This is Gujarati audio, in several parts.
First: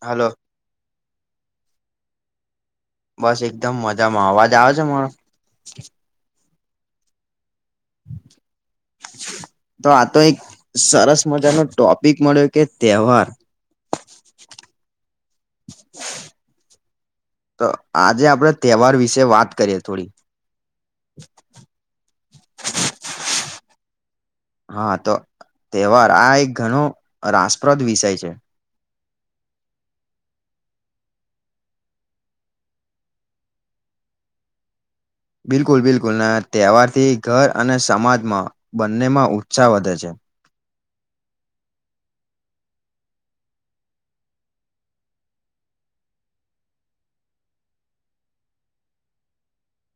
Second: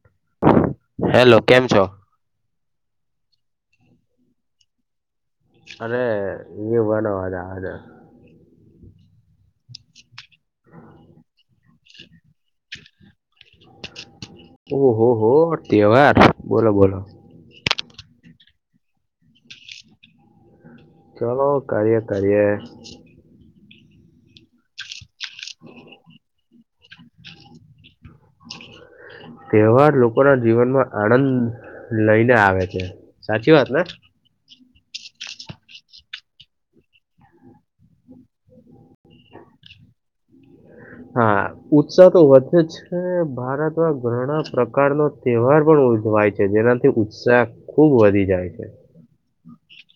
હાલો હેલો કેમ છો? બસ એકદમ મજામાં અવાજ આવે છે મારો અરે એ. [unintelligible] તો આ તો એક સરસ મજાનો ટોપિક મળ્યો કે તહેવાર ઓહ હો હો તહેવાર બોલો બોલો તો આજે આપડ તહેવાર વિશે વાત કરીએ થોડી ચલો કરએ કરએ હા તો તેહવાર આ એક ઘણો રાસપ્રદ વિષય છે. તેહવાર લોકો ના જીવનમાં આનંદ લઈને આવે છે. સાચી વાત ને? બિલકુલ બિલકુલ, ના તેહવારથી ઘર અને સમાજમાં બંનેમાં ઉત્સાહ વધે છે. હા, ઉત્સાહ તો વધે છે ભારતમાં ઘણા પ્રકારનો તેહવાર પણ ઉજવાય છે જેનાથી ઉત્સાહ ખુબ વધી જાય છે.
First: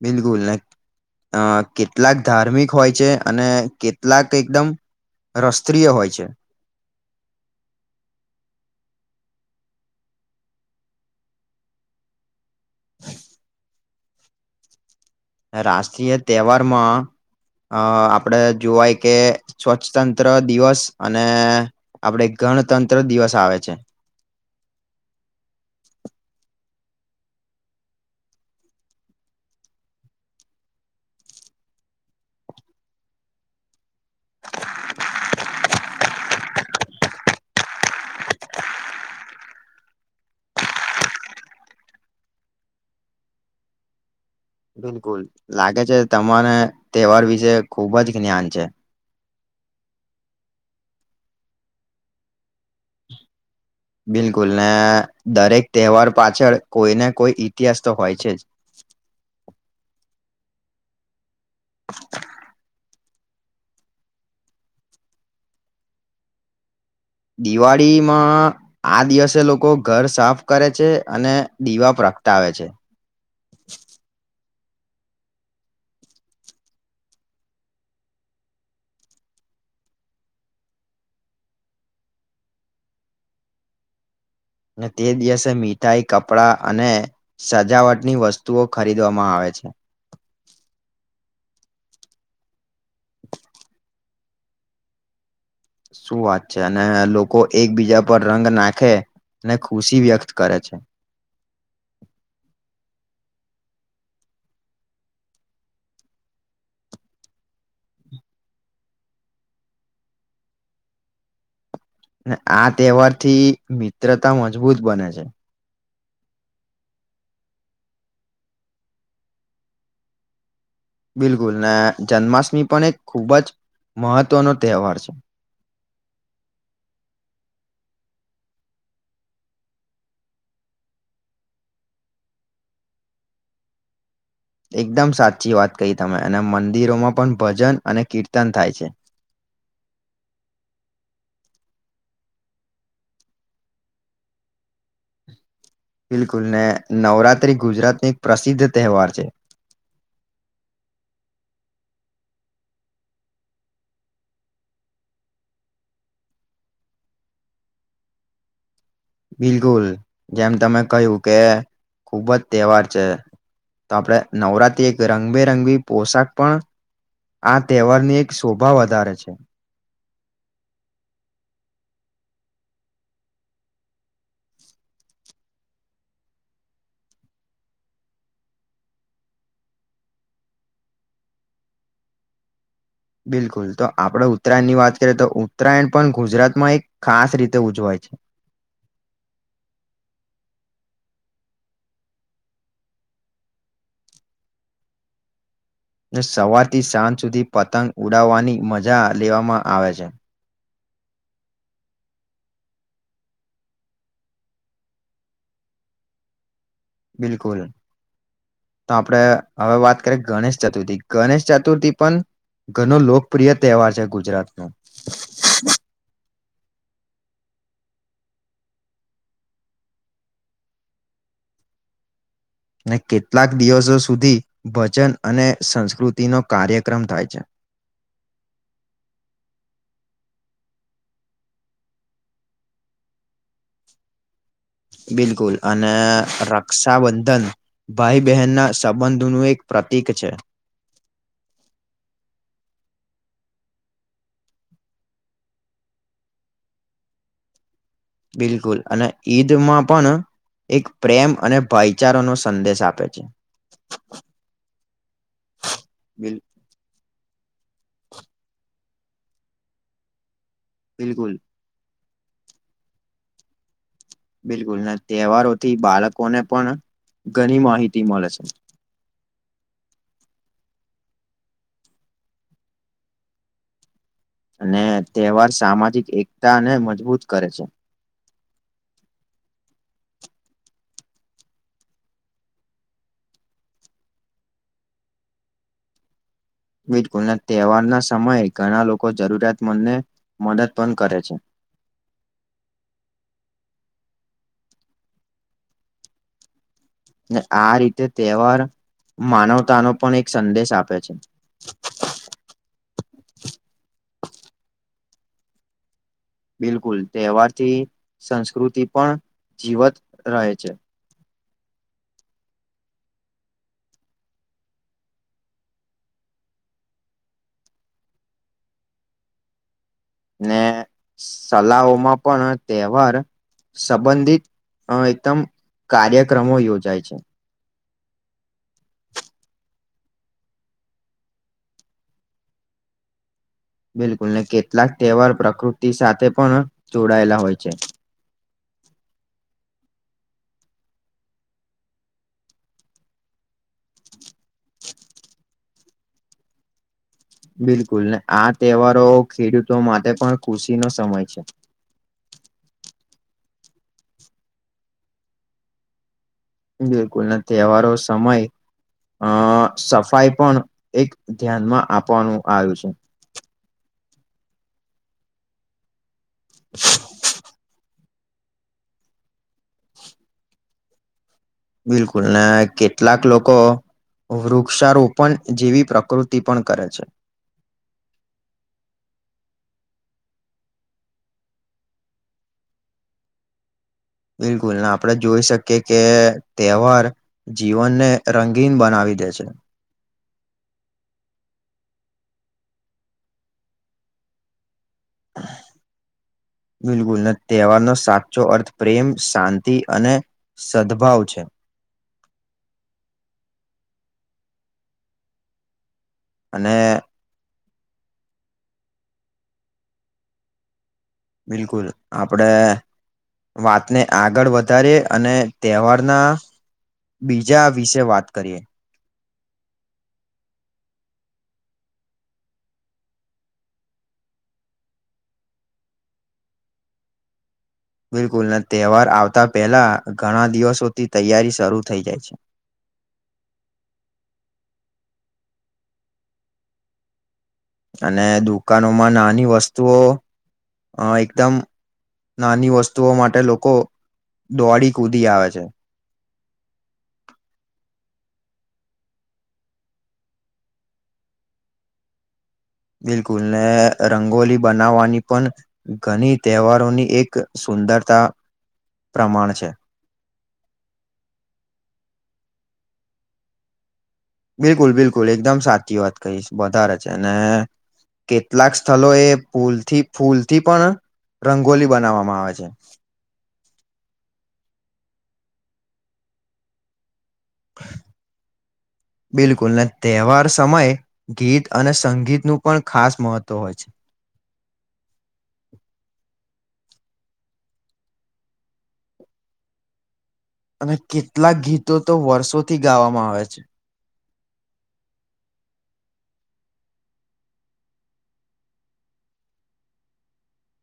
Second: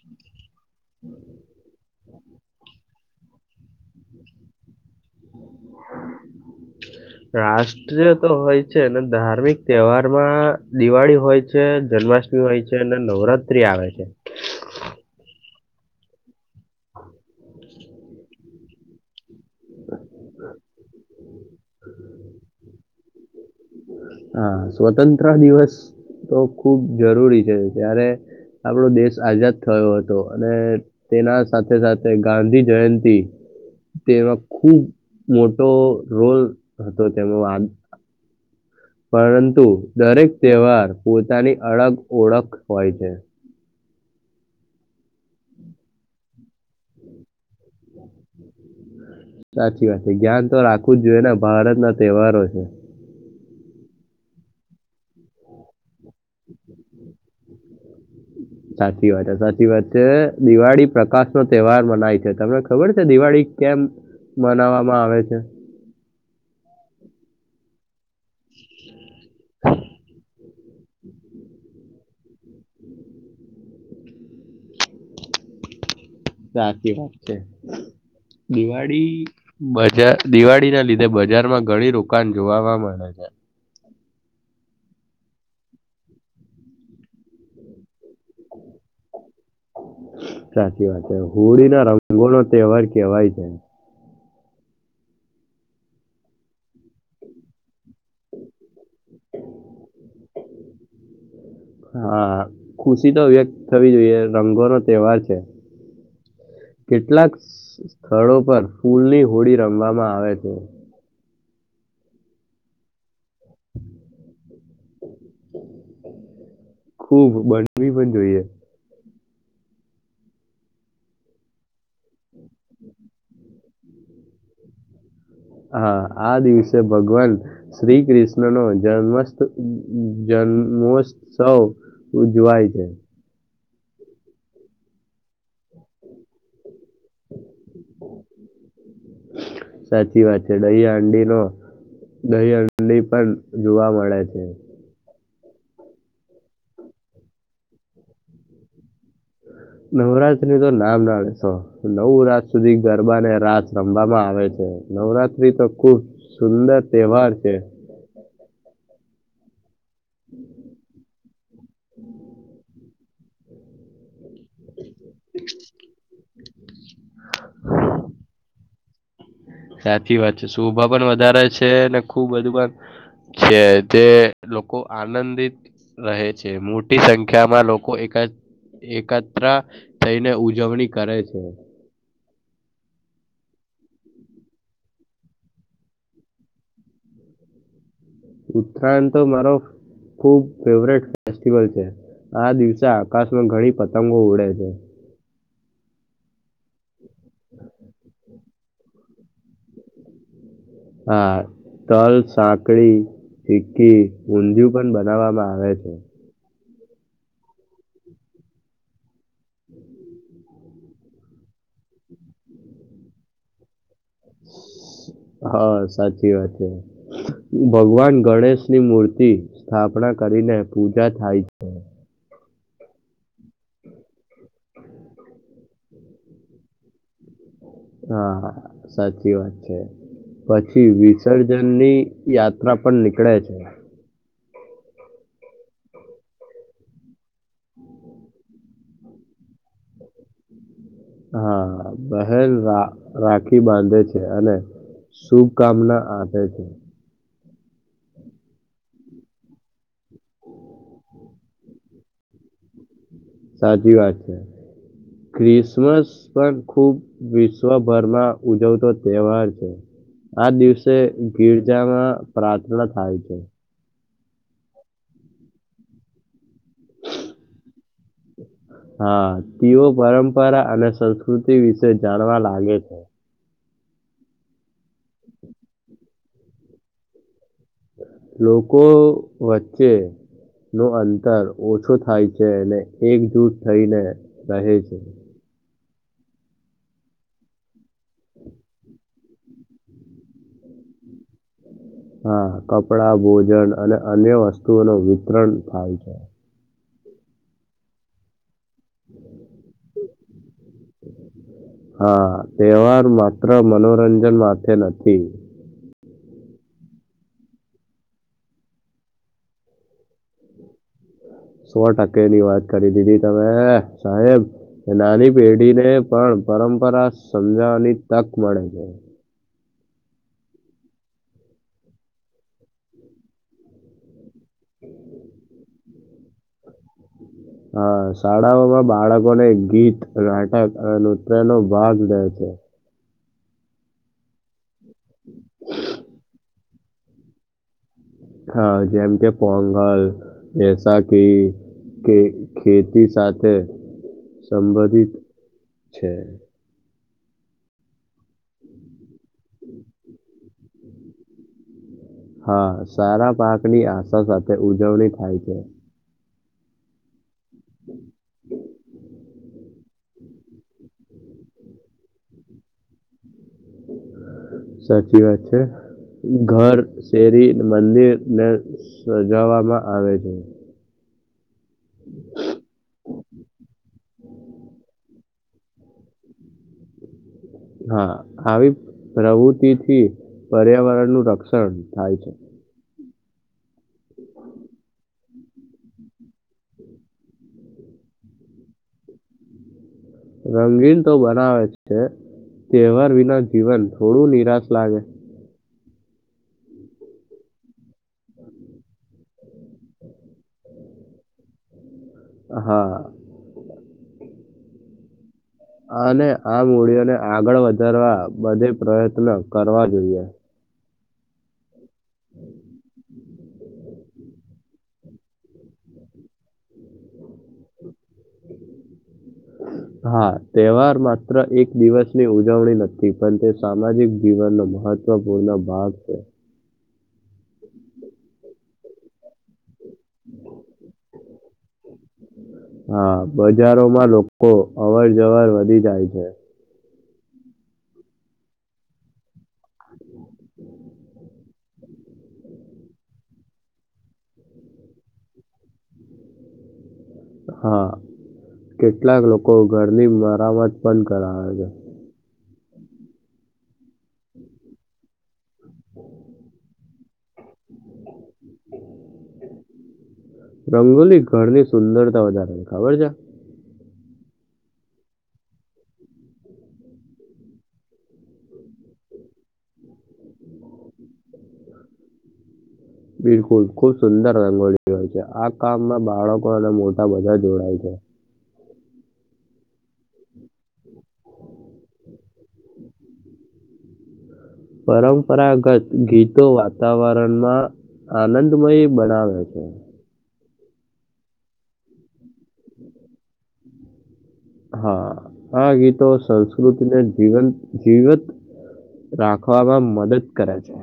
બિલકુલ ને અ કેટલાક ધાર્મિક હોય છે અને કેટલાક એકદમ રસ્ત્રીિય હોય છે. રાષ્ટ્રીય તો હોય છે ને ધાર્મિક તેહવારમાં દિવાળી હોય છે, જન્માષ્ટ ટમી હોય છે અને નવરાત્રી આવે છે. રાષ્ટ્રીય તેહવારમાં અ આપડે જોવાય કે સ્વ તંત્ર દિવસ અને આપડે ગણતંત્ર દિવસ આવે છે. હા, સ્વતંત્ર દિવસ તો ખુબ જરૂરી છે ત્યારે. આપણો દેશ આઝાદ થયો હતો અને તેના સાથે સાથે ગાંધી જયંતી તેમાં ખુબ મોટો રોલ હતો તેમનો આન. પરંતુ, દરેક તેહવાર, પોતાની અળગ ઓળખ હોય છે. બિલકુલ, લાગે છે તમરે તેહવાર વિશે ખુબ જ જ્ઞાન છે? સાચી વાત છે, જ્ઞાન તો રાખવું જ જોયે ને ભારત ના તેહવારો છે. [inaudible] બિલકુલ, ને દરેક તેહવાર પાછળ કોઈને કોઈ ઈતિહાસ તો હોય છે જ. સાચી વાતે સાચી વાત છે, દિવાળી પ્રકાશ નો તેહવાર મનાય છે, તમને ખબર છે દિવાળી કેમ મનાવામાં આવે છે? દિવાળીમાં આ દિવસે લોકો ઘર સાફ કરે છે અને દીવા પ્રગટાવે છે. સાચી વાત છે. દિવાળી બજાર દિવાળી ના લીધે બજારમાં ઘણી રુકાણ જોવામાં મળે છે. હ ને તે દિવસે મીઠાઈ, કપડાં અને સજાવટની વસ્તુઓ ખરીદવામાં આવે છે સાચી વાત છે, હોળી ને રંગો નો તેહવાર કેહવાય છે. શું વાત છે! અને લોકો એકબીજા ઉપર રંગ નાખે ને ખુશી વ્યક્ત કરે છે. હા ખુશી તો વ્યક્ત થવી જોઈએ, રંગો નો તેહવાર છે. કેટલાક સ્થળો પર ફૂલની હોડી રમવામાં આવે છે. ને આ તેહવાર થી, મિત્રતા મજબૂત બને છે. ખુબ, બળવી પણ જોઈએ. બિલકુલ ને જન્માષ્ટમી પણ એક ખૂબ જ મહત્વનો તેહવાર છે. હા આ દિવસે ભગવાન શ્રી કૃષ્ણ નો જન્મથ જન્ મોત્સવ ઉજવાય છે. એકદમ સાચી વાત કહી તમે અને મં દિરોમાં પણ ભજન અને કીર્તન થાય છે. દહી હંડી પણ જોવા મળે છે. બિલકુલ, ને નવરાત્રી ગુજરાતની એક પ્રસિદ્ધ તેહવાર છે. નવરાતનું તો નામ ના લેશો, નવ રાત સુધી ગરબા ને રાસ રમવામાં આવે છે. નવરાત્રી તો ખુબ સુંદર તેહવાર છે. બિલકુલ, જેમ તમે કયું કે ખુબ જ તેહવાર છે, તો આપડે નવરાત્રી એક રંગબેરંગી પોશાક પણ આ તેહવારની એક શોભા વધારે છે. સાચી વાત છે, શોભા પણ વધારે છે ને ખુબ બધું પણ છે જે લોકો આનંદિત રહે છે. મોટી સંખ્યા માં લોકો એક જ એકત્ર થઈને ઉજવણી કરે છે. બિલકુલ, તો આપડે ઉત્તરાયણ ની વાત કરીએ તો ઉત્તરાયણ પણ ગુજરાતમાં એક ખાસ રીતે ઉજવાય છે. ઉત્તરાયણ તો મારો ખૂબ ફેવરેટ ફેસ્ટિવલ છે આ દિવસે આકાશમાં ઘણી પતંગો ઉડે છે. અને સવારથી સાંજ સુધી પતંગ ઉડાવવાની મજા લેવામાં આવે છે. હા તલ સાંકડી સિક્કી ઊંધિયું પણ બનાવવામાં આવે છે. બિલકુલ તો આપડણે હવે વાત કરીએ ગણેશ ચતુર્થી ગણેશ ચતુર્થી પણ ઘનો લોકપ્રિય તહેવાર છે. ગુજરાતનો હા સાચી વાત છે. ભગવાન ગણેશની મૂર્તિ સ્થાપના કરીને પૂજા થાય છે. અનેને કેટલાક દિવસો સુધી ભજન અને સંસ્કૃતિનો કાર્યક્રમ થાય છે. હા સાચી વાત છે. પછી વિસર્જન ની યાત્રા પણ નીકળે છે. બિલકુલ અને રક્ષાબંધન ભાઈ બહેન ના સંબંધનું એક પ્રાતિક છે. હા બહેન રા રાખી બાંધે છે અને શુભકામના આપે છે. બિલકુલ અને ઈદમાં પણ એક પ્રેમ અને ભાઈચારો નો સંદેશ આપે છે. સાચી વાત છે ક્રિસમસ બિલ પણ ખુબ વિશ્વભરમાં ઉજવતો તહેવાર છે. આ દિવસે બિલકુલ ગિરજામાં પ્રાર્થના થાય છે. બિલકુલ ના તહેવારોથી બાળકોને પણ ઘણી માહિતી મળે છે. હા તેઓ પરંપરા અને સંસ્કૃતિ વિશે જાણવા લાગે છે. અને તહેવાર સામાજિક એકતા ને મજબૂત કરે છે. લોકો વચ્ચે નો અંતર ઓછો થાય છે અને એકજૂટ થઈને રહે છે. બલકુલના તહેવારના સમયે ઘણા લોકો જરૂરિયાતમંદને મદદ પણ કરે છે. હા કપડા ભોજન અને અન્ય વસ્તુઓ ન વિતરણ થાય છે. આ રીતે તહેવાર માનવતાનોો પણ એક સંદેશ આપે છે. હા તહેવાર માત્ર મનોરંજન માટેથે નથી. બિલકુલ તહેવારથી સંસ્કૃતિ પણ જીવત રહે છે. સો ટકે ની વાત કરી દીધી તમે સાહેબ નાની પેઢી ને પણ પરંપરા સમજાવવાની તક મળે છે. ને સલાઓમાં પણ તહેવાર સંબંધિત અ એકદમ કાર્યક્રમો યોજાય છે. હ શાળાઓમાં બાળકોને ગીત નાટક અને નૃત્ય નો ભાગ લે છે. હ [inaudible] બિલકુલ ને કેટલાક તહેવાર પ્રકૃતિ સાથે પણ જોડાયેલા હોય છે. હા જેમ કે પોંગલ બેસાખી કે ખેતી સાથે સંબંધિત છે. બિલકુલને આ તહેવારો ખેડૂતો માટે પણ ખુશીનો સમય છે. હા સારા પાકની આશા સાથે ઉજવણી થાય છે. બિલકુલ નથી તહેવારો સમય અ સફાઈ પણ એક ધ્યાનમાં આપવાનું આવ્યું છે. સાચી વાત છે ઘર શેરી મંદિર ને સગાવામાં આવે છે. બિલકુલ ને કેટલાક લોકો વૃક્ષારોપણ જેવી પ્રકૃતિ પણ કરે છે હા આવી પ્રવુતિથી પર્યાવરણ નું રક્ષણ થાય છે બિલકુલ આપડે જોઈ શકીએ કે તહેવાર જીવનને રંગીન બનાવી દે છે [inaudible] રંગીન તો બનાવે છે તહેવાર વિના જીવન થોડું નિરાશ લાગે [inaudible] બિલકુલ તહેવારનો સાચો અર્થ પ્રેમ શાંતિ અને સદભાવ છે હા અને આ અને મૂડીઓને આગળ વધારવા બને પ્રયત્ન કરવા જોઈએ બિલકુલ આપડે વાતને આગળ વધારે અને તહેવારના બીજા આ વિશે વાત કરીએ. [inaudible] હા તહેવાર માત્ર એક દિવસની ઉજવણી નથી પણ તે સામાજિક જીવનનો મહતપૂર્ણ ભાગ છે. બિલકુલ ને તહેવાર આવતા પહેલા ઘણા દિવસોથી તૈયારી શરૂ થઈ જાય છે. હા બજારોમાં લોકો અવર જવર વધી જાય છે. અને દુકાનોમાં નાની વસ્તુઓ અ એકદમ નાની વસ્તુઓ માટે લોકો દોડી કૂદી આવે છે. હા કેટલાક લોકો ઘરની મરામત પણ કરાવે બિલકુલ ને રંગોલી બનાવવાની પણ ઘણી તહેવારોની એક સુંદરતા પ્રમાણ છે. રંગોલી ઘરની સુંદરતા વધારે ખબર છે. બિલકુલ બિલકુલ એકદમ સાચી વાત કહીશ વધારે છે ને કેટલાક સ્થલો એ ફૂલથી ફૂલથી પણ રંગોલી બનાવવામાં આવે છે. ખુબ સુંદર રંગોળી હોય છે આ કામમાં બાળકો અને મોટા બધા જોડાય છે. [inaudible] બિલકુલ ને તહેવાર સમયે ગીત અને સંગીતનું પણ ખાસ મહત્ત્વ હોય છે. પરંપરાગત ગીતો વાતા વાતાવરણમાં આનંદમય બનાવે છે. અને કેટલાક ગીતો તો વર્ષોથી ગાવામાં આવે છે. હા આ ગીતો સંસ્કૃતિને જીવંત જીવત રાખવામાં મદદ કરે છે.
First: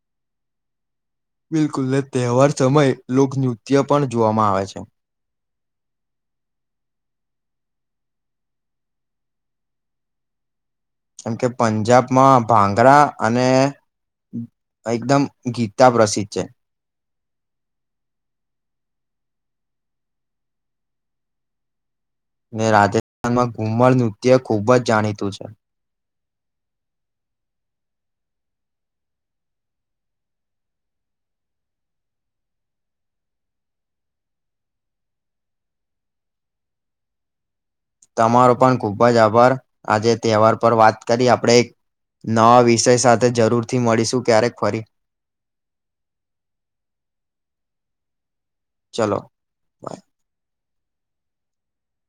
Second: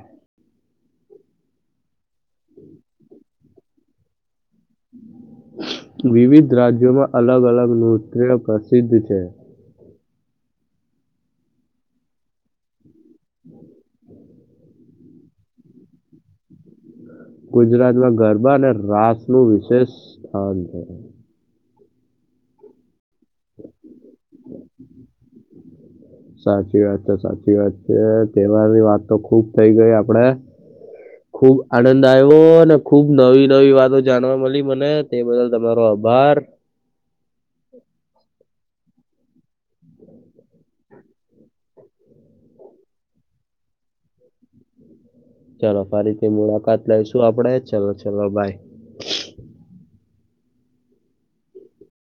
બિલકુલ તહેવાર સમયે લોકનૃત્ય પણ જોવામાં આવે છે. વિવિધ રાજ્યોમાં અલગ અલગ નૃત્ય પ્રસિદ્ધ છે. કેમ કે પંજાબમાં ભાંગરા અને એકદમ ગીતા પ્રસિદ્ધ છે. ગુજરાતમાં ગરબા અને રાસ નું વિશેષ સ્થાન છે. મેં રાજસ્થાનમાં ઘુમળ નૃત્ય ખૂબ જ જાણીતું છે. સાચી વાત છે સાચી વાત છે તહેવાર ની વાત તો ખુબ થઈ ગઈ આપડે. ખુબ આનંદ આયવો અને ખુબ નવી નવી વાતો જાણવા મળી મને તે બદલ તમારો આ ભાર. તમારો પણ ખુબ જ આભાર આજે તહેવાર પર વાત કરી આપણે એક નવા વિષય સાથે જરૂરથી મળીશું ક્યારેક ફરી. ચાલો ફરીથી મુલાકાત લઈશું આપડે ચાલો ચાલો બાય. ચલો બાય.